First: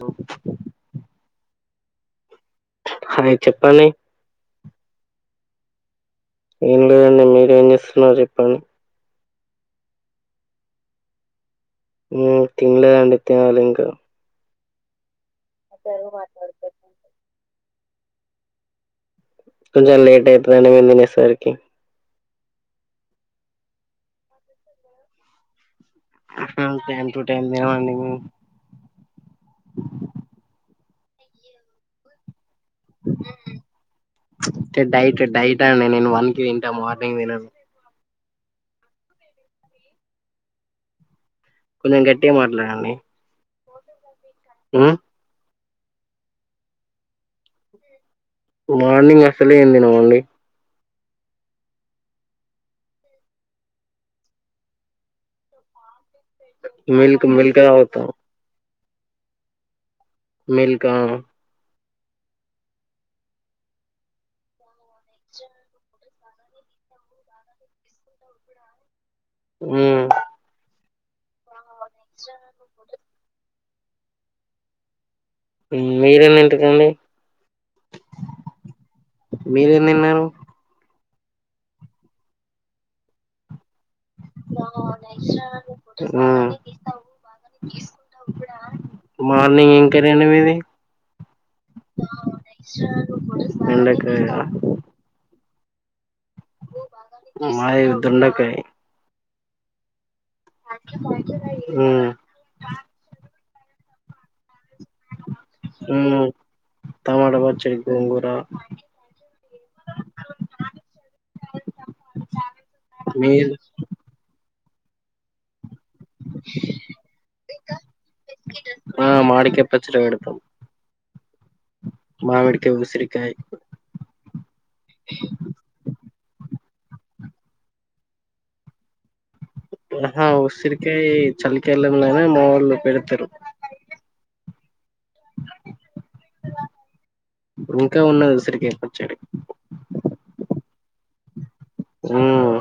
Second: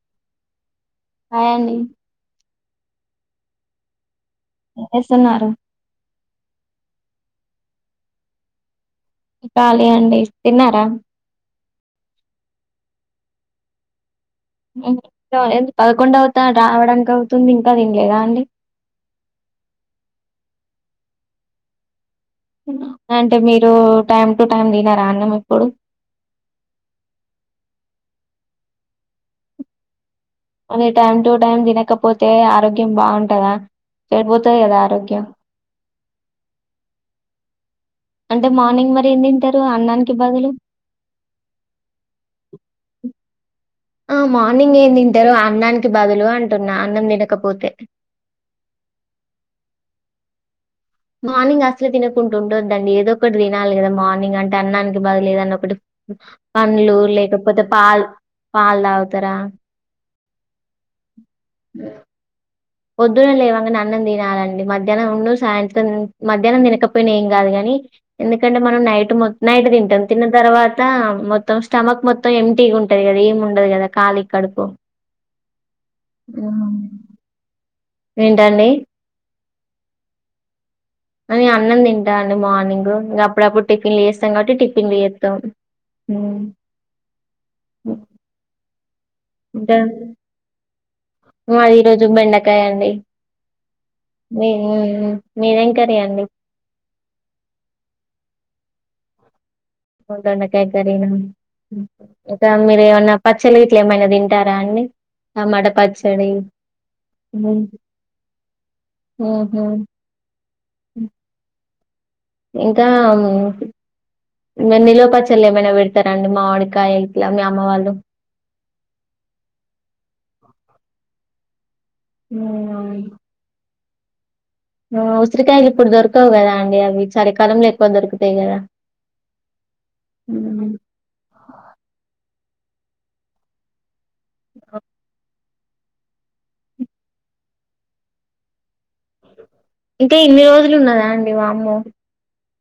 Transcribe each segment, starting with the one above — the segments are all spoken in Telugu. లో హాయ్ అండి హాయ్ చెప్పండి ఎం చేస్తున్నారు ఏం లేదండి మీర ఏం చేస్తున్నారు చెప్పండి ాలీ అండి తిన్నారా మ్ తినలేదండి తినాలి ఇంకా ఎం క పదకొండు అవుతా రావడానికి అవుతుంది ఇంకా తింలేదా అండి కొంచెం లేట్ అవుతదండి మీము తినే సరికి అంటే మీరు టైమ్ టు టైం తినారా అన్నం ఎప్పుడు అహ టైమ్ టు టైమ్ తినవండి మేము అది టైం టు టైం తినకపోతే ఆరోగ్యం బాగుంటదా చెడిపోతది కదా ఆరోగ్యం అంతే అండి నేను వన్ కి తింటా మార్నింగ్ తినను అంటే మార్నింగ్ మరి ఏం తింటారు అన్నానికి బదులు కొంచెం గట్టి మాట్లాడండి ఆహా మార్నింగ్ ఏం మ్మ్ తింటారు అన్నానికి బదులు అంటున్నా అన్నం తినకపోతే మార్నింగ్ అసలే ఏం తినమండి మార్నింగ్ అసలు తినకుంటుండోదండి ఏదో ఒకటి తినాలి కదా మార్నింగ్ అంటే అన్నానికి బదులు ఏదన్న ఒకటి పండ్లు మిల్క్ మిల్క్ లేకపోతే పాల్ తాగుతాం పాలుా తాగుతర మీల్కా మ్ పోద్దున లేవగనే అన్నం తినాలండి మధ్యాహ్నం ఉన్ను సాయంత్రం మధ్యాహ్నం తినకపోయినా ఏం కాదుగాని ఎందుకంటే మనం నైట్ మ నైట్ మ్మ్ తింటాం తిన్న తర్వాత మొత్తం స్టమక్ మొత్తం ఎటీ ఉం టది కదా ఏం ఉండదు కదా కాళి కడుపు మ్ మీరేం హ్మ్. తింటరండి ఏంటండి మీరెం తిన్నారు అ నీను అన్నం తింటా అండి మార్నింగ్ ఇగ అప్పుడప్పుడు టిఫిన్లు చేస్తాం కాబట్టి టిఫిన్లుచేస్తాం మ్ మార్నింగ్ ఎం ఇంకా కర్రీ అండి మీది మాది ఈ రోజు బెండకాయ అండి మీద్ మ్ మ్ మీదెం కర్రీ అండి మాది దొండకాయ్ దొండకాయ్ కర్రీనా ఇంక మీరు ఏమన్నా పచ్చళ్ళు గిట్ల ఏమైనా తింటారా అండి టమాట ఉమ్ పచ్చడి టమాట పచ్చడి గోంగూర ఉహు ఇంకా మీరు నిల్వ పచ్చళ్ళు ఏమైనా పెడ్ త్తరండి మామిడికాయ గిట్ల మీ అమ్మ వాళ్ళు ఆ మామీడికయ పచ్చడ పెడుతం మావిడికాయ్ మ్మ్. ఉసిరికాయ్ ఓ ఉసిరికాయలు ఇప్పుడు దొరకవు కదా అండి అవి చలికాలంలో ఎక్కువ దొరుకుతాయి కదా అహా మ్మ్. ఉసిరికాయ చలికి కాలంలనే మా వాళ్ళు పెడుతారు ఓ [inaudible] ఇంకా ఉన్నది ఉసిరికాయ పచ్చడి ఇంకా ఇన్ని రోజులు ఉన్నదా అండి వామ్మో మ్మ్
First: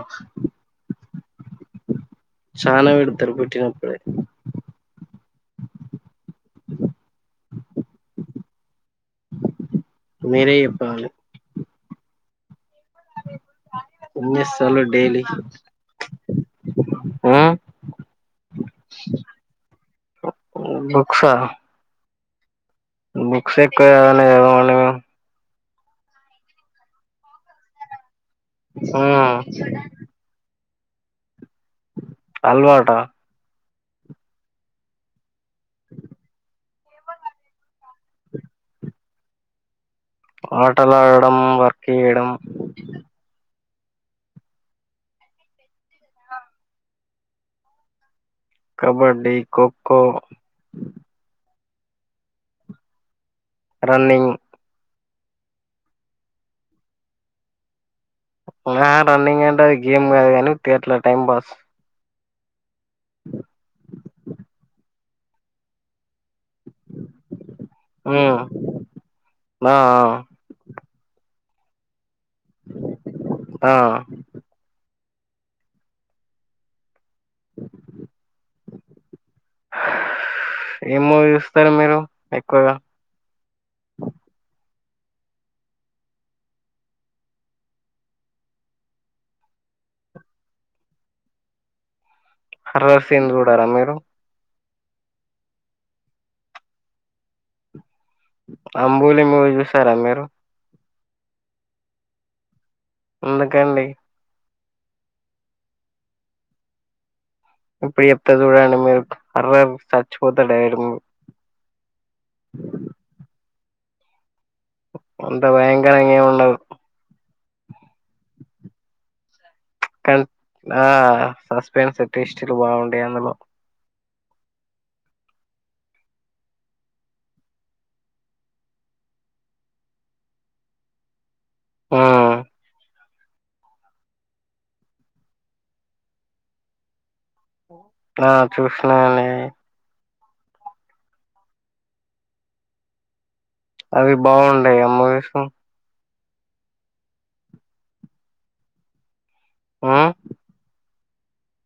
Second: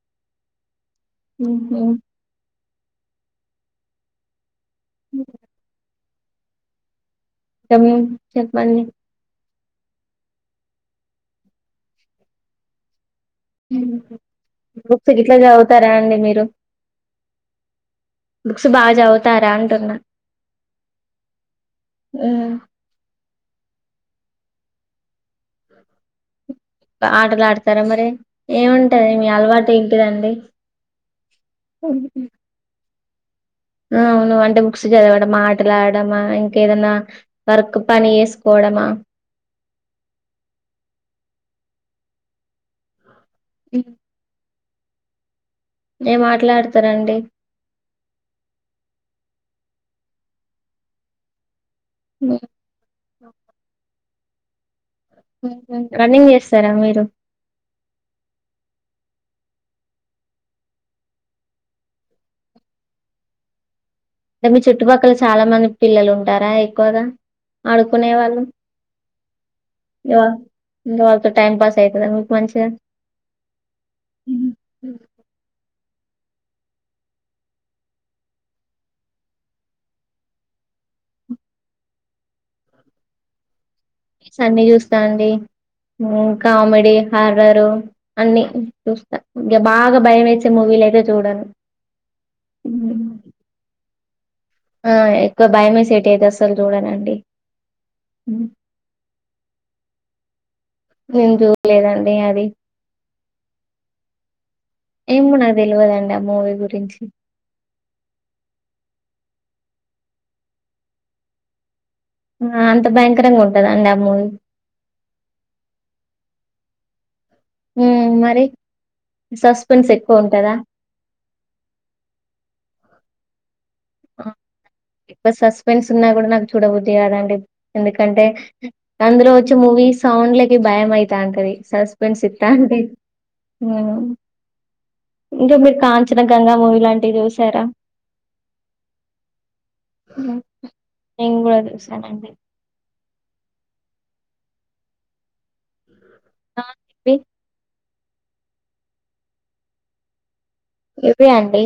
ఉమ్ ఉ చాలా ఏడుత్తరు పుట్టినప్పుడే. ఉమ్ సమయం చెప్పండి మీరే చెప్పాలి. ఉమ్ ఏం చేస్తాలు బుక్స్ డైలీ గిట్ల చదువుతరా అండి మీరు? ఆ బుక్స్ బా చదువుతారా అంటున్నా? ఆ బుక్స ఎక్కువ చదవలేదు. ఆటలు ఆడతారా మరి, ఏముంటాయి మీ మ్మ్ అలవాటు ఏంటిదండీ? [unintelligible] అల్వాటా ఉమ్ అవును అంటే బుక్స్ చదవడమా, మాటలాడడమా, ఇంకేదన్నా? వర్క్ పని చేసుకోవడమా? ఆటలు ఆడడం, వర్క్ చేయడం ఇ ఏ ఆట్లాడతరండి? కబడ్డీ, క్కొ క్కో [unintelligible] రన్నింగ్ ఉహు రన్నింగ్ చేస్తరా మీరు? ఆ రన్నింగ్ అంటే అది గేమ్ కాదు గనీ, ఉత్తిగా అట్లా టైం పాస్. అంటే మీ చుట్టుపక్కల చాలా మంది పిల్లలు ఉంటారా ఎక్కువగా? ఆడుకునేవాళ్ళు మ్మ్ ఆ యవరు ఇంకా వాళ్ళతో టైమ్ పాస్ ఐతదా మీకు మంచిగా? ఆ [inaudible] ఏం మూవీ చూస్తారు మీరు ఎక్కువగా? మూవీస్ అన్ని చూస్తానండి, ఉమ్ కామెడీ, హర్రరు అన్ని చూస్తా, ఇంగా బాగా భయమేసే మూవీలు అయితే చూడను. హోర్రర్స్ ఏం చూడరా మీరు? ఆ ఎక్కువ భయమేసెటి అయితే అస్సలు చూడనండి. ఉమ్ అంబూలి మూవీ చూసారా మీరు? నేను చూల్లేదండి అది. ఎందుకండి? ఏమో నా తెలవదండి ఆ మూవీ గురించి. ఇప్పుడు చెప్త చూడండి, మీక్ అర్దం చచ్చిపోతా డై మీర్ ఆ అంత భయంకరంగా ఉంటద అండి ఆ మూవి? ఎంత భయంకరంగా ఏం ఉండదు. ఉమ్ మరి సస్పెన్స్ ఎక్కువ కానీ ఉంటందా? ఆ సస్పెన్సే ట్విస్టులు బాగుంటయి అందులో. ఎక్కువ సస్పెన్స్ ఉన్నా గుడ నాకు చూడబద్ది కాదండి, ఎందుకంటే అందులో వచ్చే మూవీ సౌండ్లకి భయం అయితా అంతది, సస్పెన్స్ హ్మ్ ఇత్తాంటె ఉమ్ ఇంకా మీరు కాంచన, గంగా మూవీ లాంటివి చూసారా? ఆ చూసినమండి. నేను కూడా చూసనండి అవి బాగుంటాయా అ మూవీస్ ప్పి హ్ ఇవే అండి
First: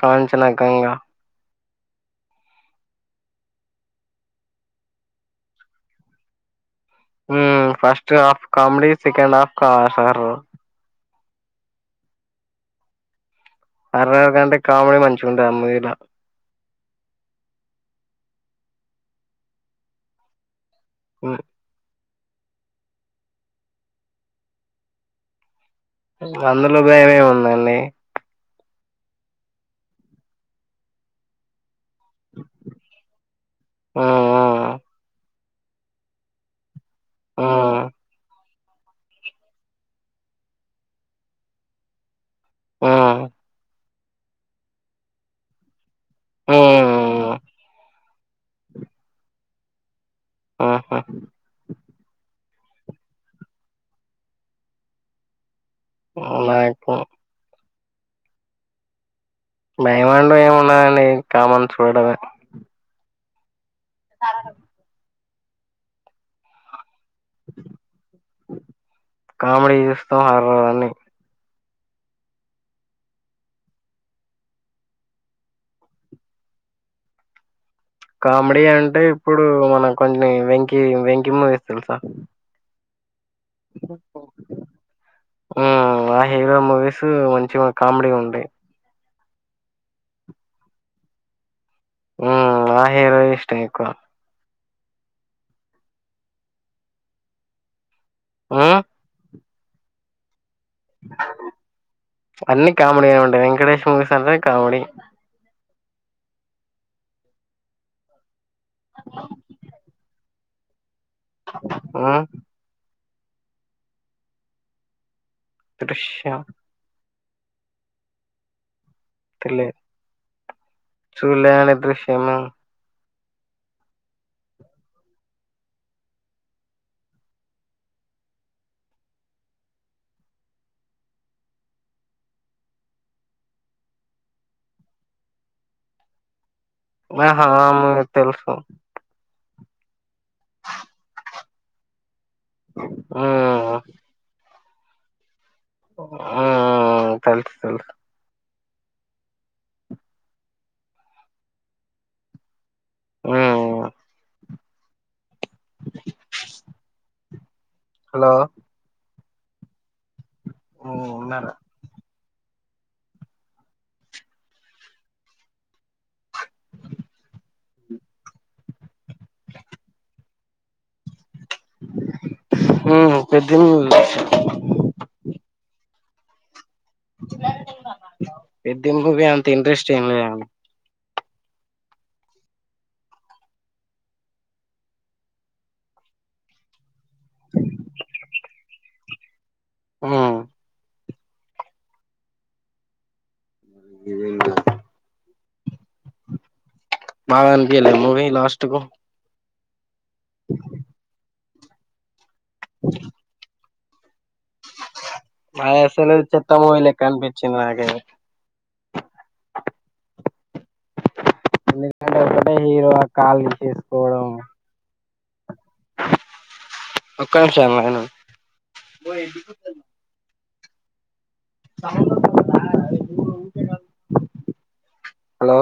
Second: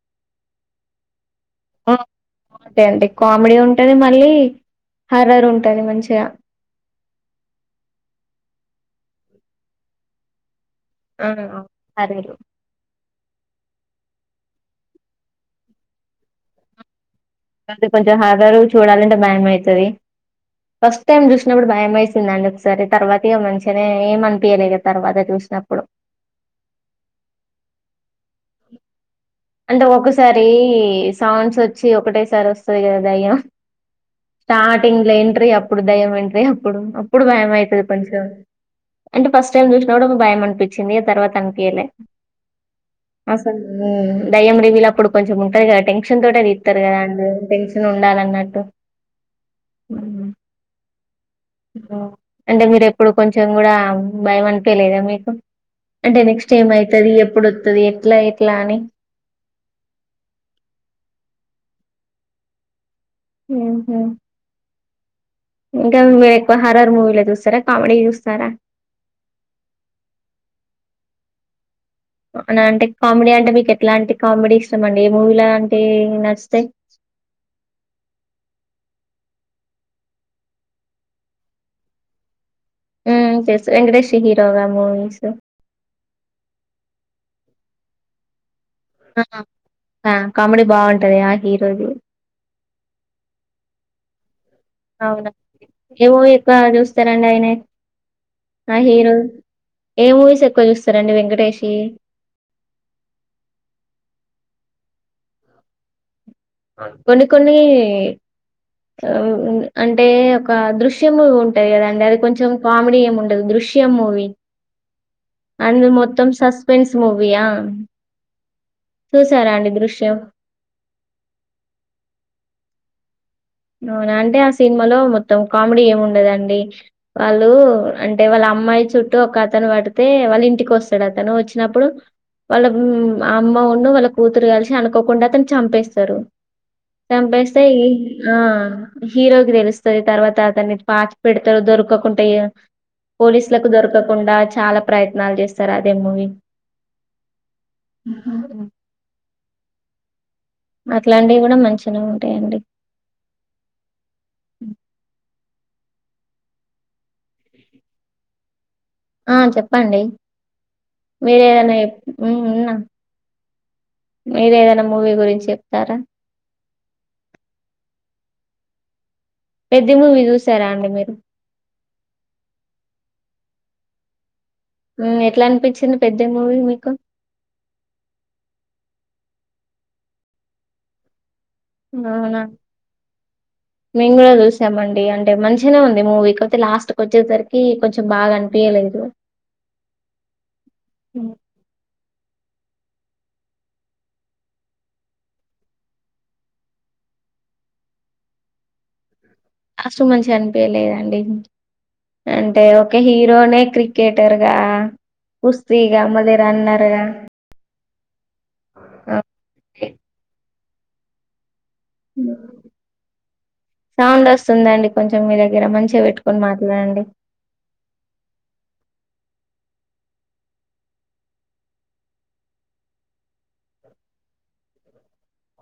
కాంచన గంగా ఓ బాగుంటాయి అండి కామెడీ ఉంటది మళ్ళీ హర్రర్ ఉంటది మంచిగా హ్ first half comedy second half sir [unintelligible] ఆరేరు horror కంటే కామెడీ మంచిగా ఉంటంది అ మూవీలా తే కొంచెం హాగరు చూడాలంటే భయంమవుతుది ఫస్ట్ టైమ్ చూసినప్పుడు భయంమయి వచ్చిందండి. ఒకసారి తర్వాత ఇగా మంచిగానే ఏం అనిపించలే కదా తర్వాత చూసినప్పుడు అందులో భయంమేమి ఉండదండి అంటే ఒకసారి సౌండ్స్ వ చి ఒకటే సారే వస్తది కదా దయ్యం అవునా స్టార్టింగ్ లో ఎంట్రీ అప్పు అప్పుడు ద్యమంట్రి అప్పుడు అప్పుడు భయం అయితది కొంచెం అంటే ఫస్ట్ టైమ్ చూసినా కూడా ఒక భయం అనిపించింది. ఆ తర్వాత అనీపియాలే అసలు దయ్యం రివిలు అప్పుడు కొంచెం ఉంటంది కదా టెన్షన్ తోటే తిత్తరు కదా అండి టెన్షన్ చాలన్నట్టు హ్ అంటే మీరు ఎప్పుడు కొంచెం కూడా భయం అనిపియా లేదా మీకు అంటే నెక్స్ట్ నాకు ఏమయితది ఎప్పుడోత్తది ఎట్లా ఎట్లా అని భైమాండ ఏమి ఉన్నాదండి. కామన్ చూడడామే ఉహ్ ఇంకా మీరు ఎక్కువ హార్రర్ మూవీస్ చూస్త రా కామెడీ చూస్తారా కామెడీ చూస్తాం హర్రర్ అన్ని అంటే కామెడీ అంటే మీకు ఎట్లాంటి కామెడీ ఇష్టాం అండి ఏ మూవీ లాంటి నచ్చితయి కామెడీ అంటే ఇప్పుడు మన కొన్నీ వెంకీ వెంకీ మూవీస్ తెలుసా హ్ చేస్తా వెంకటేష్ హీరోగా మూవీస్ హ్ ఆ హీరో మూవీస్ మంచిగా కామెడీగా ఉంటాయి. కామెడీ బాగుంటది ఆ హీరోది ఉ ఆ హీరో యే ఇష్టం ఎక్కువ అవునా ఏమో ఎక్కువ చూస్తారండి. ఆయన ఆ ఉమ్, హీరో ఏ మూవీస్ ఎక్కువ చూస్తారండి. వెంకటేష్ వి అన్ని కామెడీ గా ఉంటాయి వెంకటేష్ ముూవీస్ అంటే కామెడీ కొన్ని కొన్ని అహ్ అంటే ఒక దృశ దృశ్య మూవీ ఉంటది కదాండి అది ఉమ్, కొంచెం కామెడీ ఏమి ఉండదు దృశ్యము మూవీ అన్నీ మొత్తం దృశ్యం సస్పెన్స్ మూవీయా చూసారా అండి మొత్తం చూడాలే అండి దృశ్యము అవునా అంటే ఆ సినిమాలో మొత్తం కామెడీ ఏమి ఉండదండి వాళ్ళు అంటే వాళ్ళ అమ్మాయి చుట్టూ ఒక అతను పడితే వాళ్ళ ఇంటికి వస్తాడు అతను ఓచ్చినప్పుడు వాళ్ళ అమ్మ ఉన్ను వాళ్ళ కూతురు కలిసి అనుకోకుండా అతన్నీ చంపేస్తారు ఆహా సంపేస్తా ఆ ఇ మూవీ తెలుసు హీరోకి తెలుస్తది తర్వాత అతన్ని పాతీ పెడతారు దొరక ఇగ ఆ పోలీసులకు దొరకకుండా చాలా ప్రయత్నాలు చేస్త రూ ఆదే మూవి ఆ తెలుసు తెలుసు అట్లాంటివి గూడా మంచిగనే ఉంటాయండి. వా ఉవా హలో ఆ చెప్పండి మీర ఏదైనా ఏప్ ఉహ్ ఉన్న మీర ఏదన్నా మూవీ గురించి చెప్తారా. పెద్ది మూవీ జూసారా అండి. మీరు ఉహ్ పెద్ది మూవీ జూసి ఉహ్ ఎట్లా అనిపించింది పెద్ది మూవీ మీకు పెద్ది మూవీ అంత ఇంట్రెస్ట్ ఏం లేదండ్. అవునా మేము కూడా చూసామండి అంటే మంచిగానే ఉంది మూవీ కపోతే లాస్ట్ కొచ్చేసరికి కొంచెం బాగా అనిపయలేదు. ఆహా చీను గివెబలా బాగ్ అనపిలే మూవీ లాస్ట్ కు అసలు మంచిగా అనిపయలేదండి అంటే ఒక హీ లోనే క్రికెటర్గా కుస్తీగా మళ్ళీ రున్నర్గా. చీమగే దాకంటే హీరో ఆ కాలుకి ఇచేసుకోవడం తుందండి కొంచెం మీ దగ్గర మంచిగా పెట్టుకొని మాట్లాడండి. ఒక్క నిమిషం లైన్ ఉన్ హలో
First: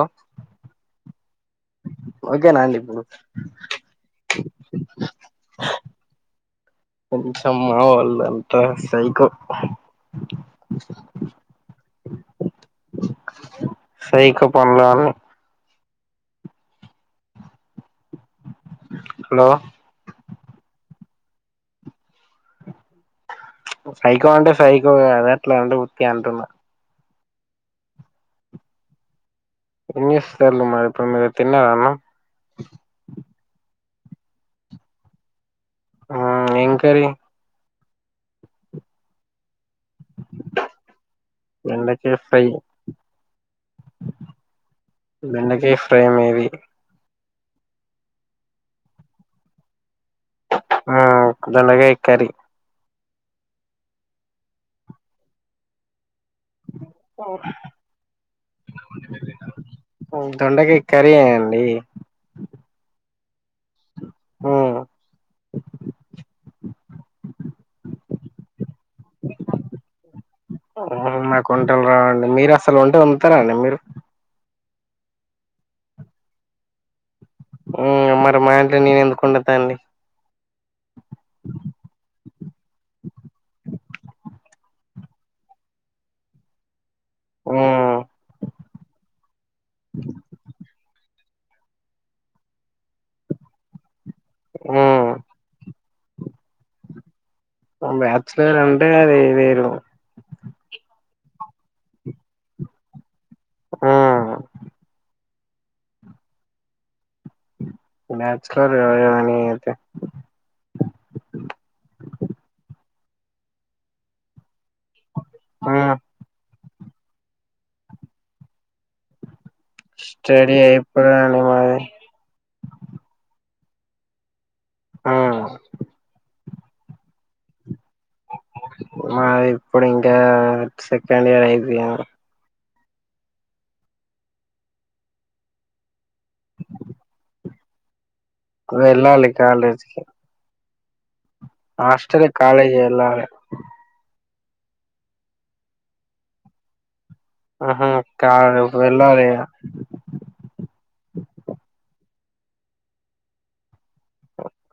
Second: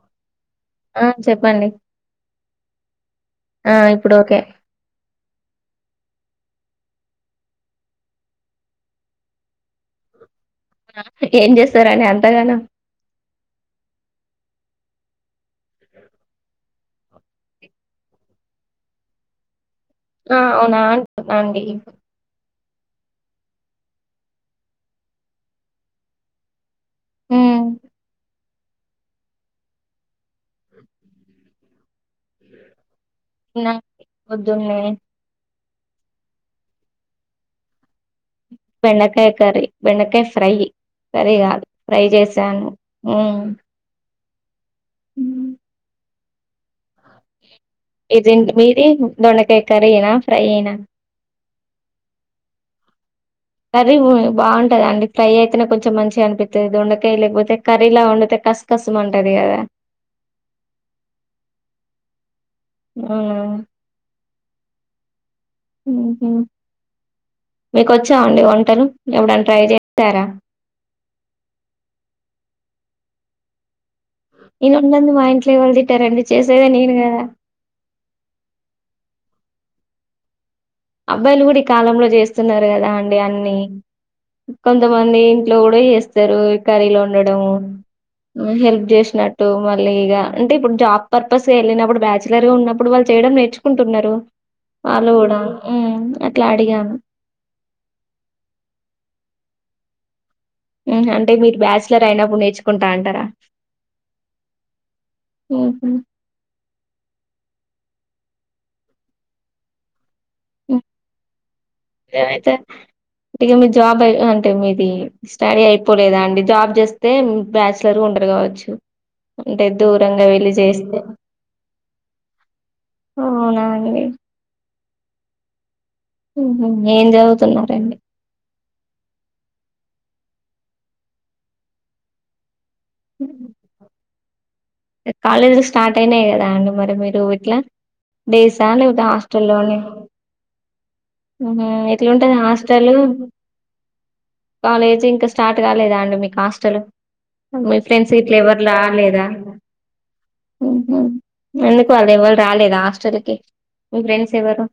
ఆ చెప్పండి. ఓకేనాండి ఇప్పుడు ఆ ఇప్పుడు [inaudible] పోచమ్ మా వోళ్లంతా సైకో ఏం జేస్తారని అంతగానమ్ సైకో పనులనలన్ని హలో ఆ అవునా అంటన్నాండి. సైకో అంటే సైకో కదా ఎట్లా అంటే ఉత్తిగ అంటున్నా. హు ఏంచేస్తార్లే మరి ఇప్పుడు తిన్నారా అన్నం. ఇన్నాం పొద్దున్నే ఏ కర్రీ బెండకాయ కర్రీ బెండకాయ ఫ్రై కర్రీ కాదు ఫ్రై జేసాను ఉహ్మ్ బెండకాయ ఫ్రై మీది. ఈజీంట్ మీది దొండకాయ కర్రీ యేనా ఫ్రై యేనా. ఆ దొండగాయ్ కర్రీ. కర్రీ బు బావుంటదండి. ఫ్రై అయితేనే కొంచెం మంచిగా అనిపిత్ తే దొండకాయ లేకపోతే కర్రీ లా వండితే కస్ కస్ మంటది గదా. ఉహ్ దొండకా కర్రీయే యండి. అవునా ఉమ్ ఉహుహ్ మీకు వచ్చా అండి. వంటలు ఎప్పుడైనా ట్రై చేశారా. నాకు వంటలు రావండి మీరు అసలు వంట వండుతారండి మీరు నేను వండంది మా ఇంట్లో ఎవరు తింటారండీ చేసేదే నేను కదా ఉ మరి మా ఇంట్లో నేను ఎందుకు వండుతా అండి అబ్బాయిలు కూడా ఈ కాలంలో చేస్తున్నారు కదా అండి అన్ని కొంతమంది ఇంట్లో కూడా చేస్తారు కర్రీలో డడం ఉమ్ హెల్ప్ చేసినట్టు మళ్ళీ ఇగ అంటే ఇప్పుడు జాబ్ పర్పస్ వెళ్ళినప్పుడు బ్యాచులర్గా ఉన్నప్పుడు వాళ్ళు చేయడం నేర్చుకుంటున్నారు ఉమ్ వాళ్ళు కూడా ఉ అట్లా అడిగాను బ్యాచలర్ అంటే అది వేరు అంటే మీరు బ్యాచలర్ అయినప్పుడు నేర్చుకుంటా అంటారా ఆ ఉహు బాచులర్నియితే ఏమైతే ఇక మీ జాబ్ అయ అంటే మీది స్టడీ ఉమ్ అయిపోలేదా అండి జాబ్ చేస్తే బ్యాచలర్ ఉండరు కావచ్చు అంటే దూరంగా వెళ్ళి స్టడీ చేస్తే అయిపోలేదండి మాది అవునండి ఆ ఏం చదువుతున్నారండి మాది ఇప్పుడు ఇంకా సెకండ్ ఇయర్ అయిపోయాను కాలేజీలు స్టార్ట్ అయినాయి కదా అండి మరి మీరు ఇట్లా డేస్ను లేకపోతే వెళ్ళాలి హాస్టల్లోనే కాలేజీకి హాస్టల్ ఎట్లాంటది కాలేజ్ హాస్టల్ వెళ్ళాలి కాలేజీ ఇంకా స్టార్ట్ కాలేదా అండి మీకు హస్టలు మీ ఆహా ఫ్రెండ్స్ ఇట్లా కాదు వెళ్ళాలి ఎవరులాలదా ఎందుకు వాళ్ళు ఎవరు రాలేదా హాస్టల్ కి మీ ఫ్రెండ్స్ ఎవ్వరు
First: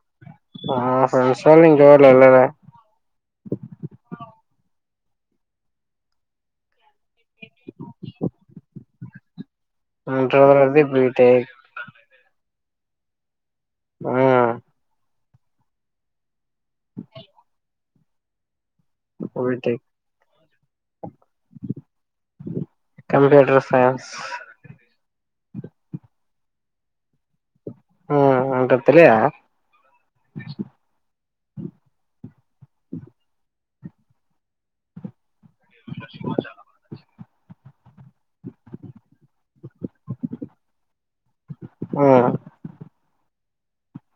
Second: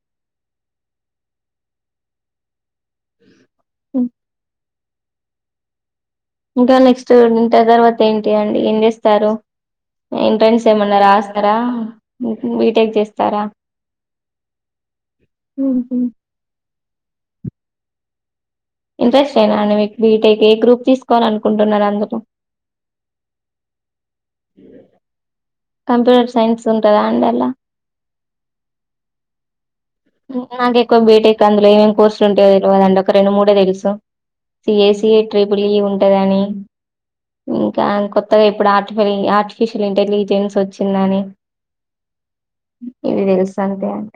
ఆ ఫ్రెడ్స్ అల ఇంకా పోలే ఉ ఇంకా నెక్స్ట్ ఇంటర్ తర్వాత ఏంటి అండి ఏం చేస్తారు ఇంట్రెన్స్ ఇంటర్ది ఏమన్నా బీటెక్ రాస్తారా బీటెక్ చేస్తారా ఆ ఉహు [inaudible] ఇంట్రెస్ట్ అనా అండి బీటెక్ మీకు బిటెకి ఏ గ్రూప్ తీసుకోవాలి అనుకుంటున్నారు అందుర కంప్యూటర్ సైన్స్ కంప్యూటర్ సైన్స్ ఉంటందా అండి అల్లా ఆ ఉంటది తెలియ నాకే బీటెక్ అందులో ఏమేం కోర్సులు ఉంటేతెలిదండి ఒక రెండు మూడే తెలుసు సఏసిఏ ట్రిపుల్ ఈ ఉంటదని ఇంకా కొత్తగా ఇప్పుడు ఆర్టిఫ ఆర్టిఫిషియల్ ఇంటెలిజెన్స్ వచ్చిందని ఇవి తెలుస అంతే అండి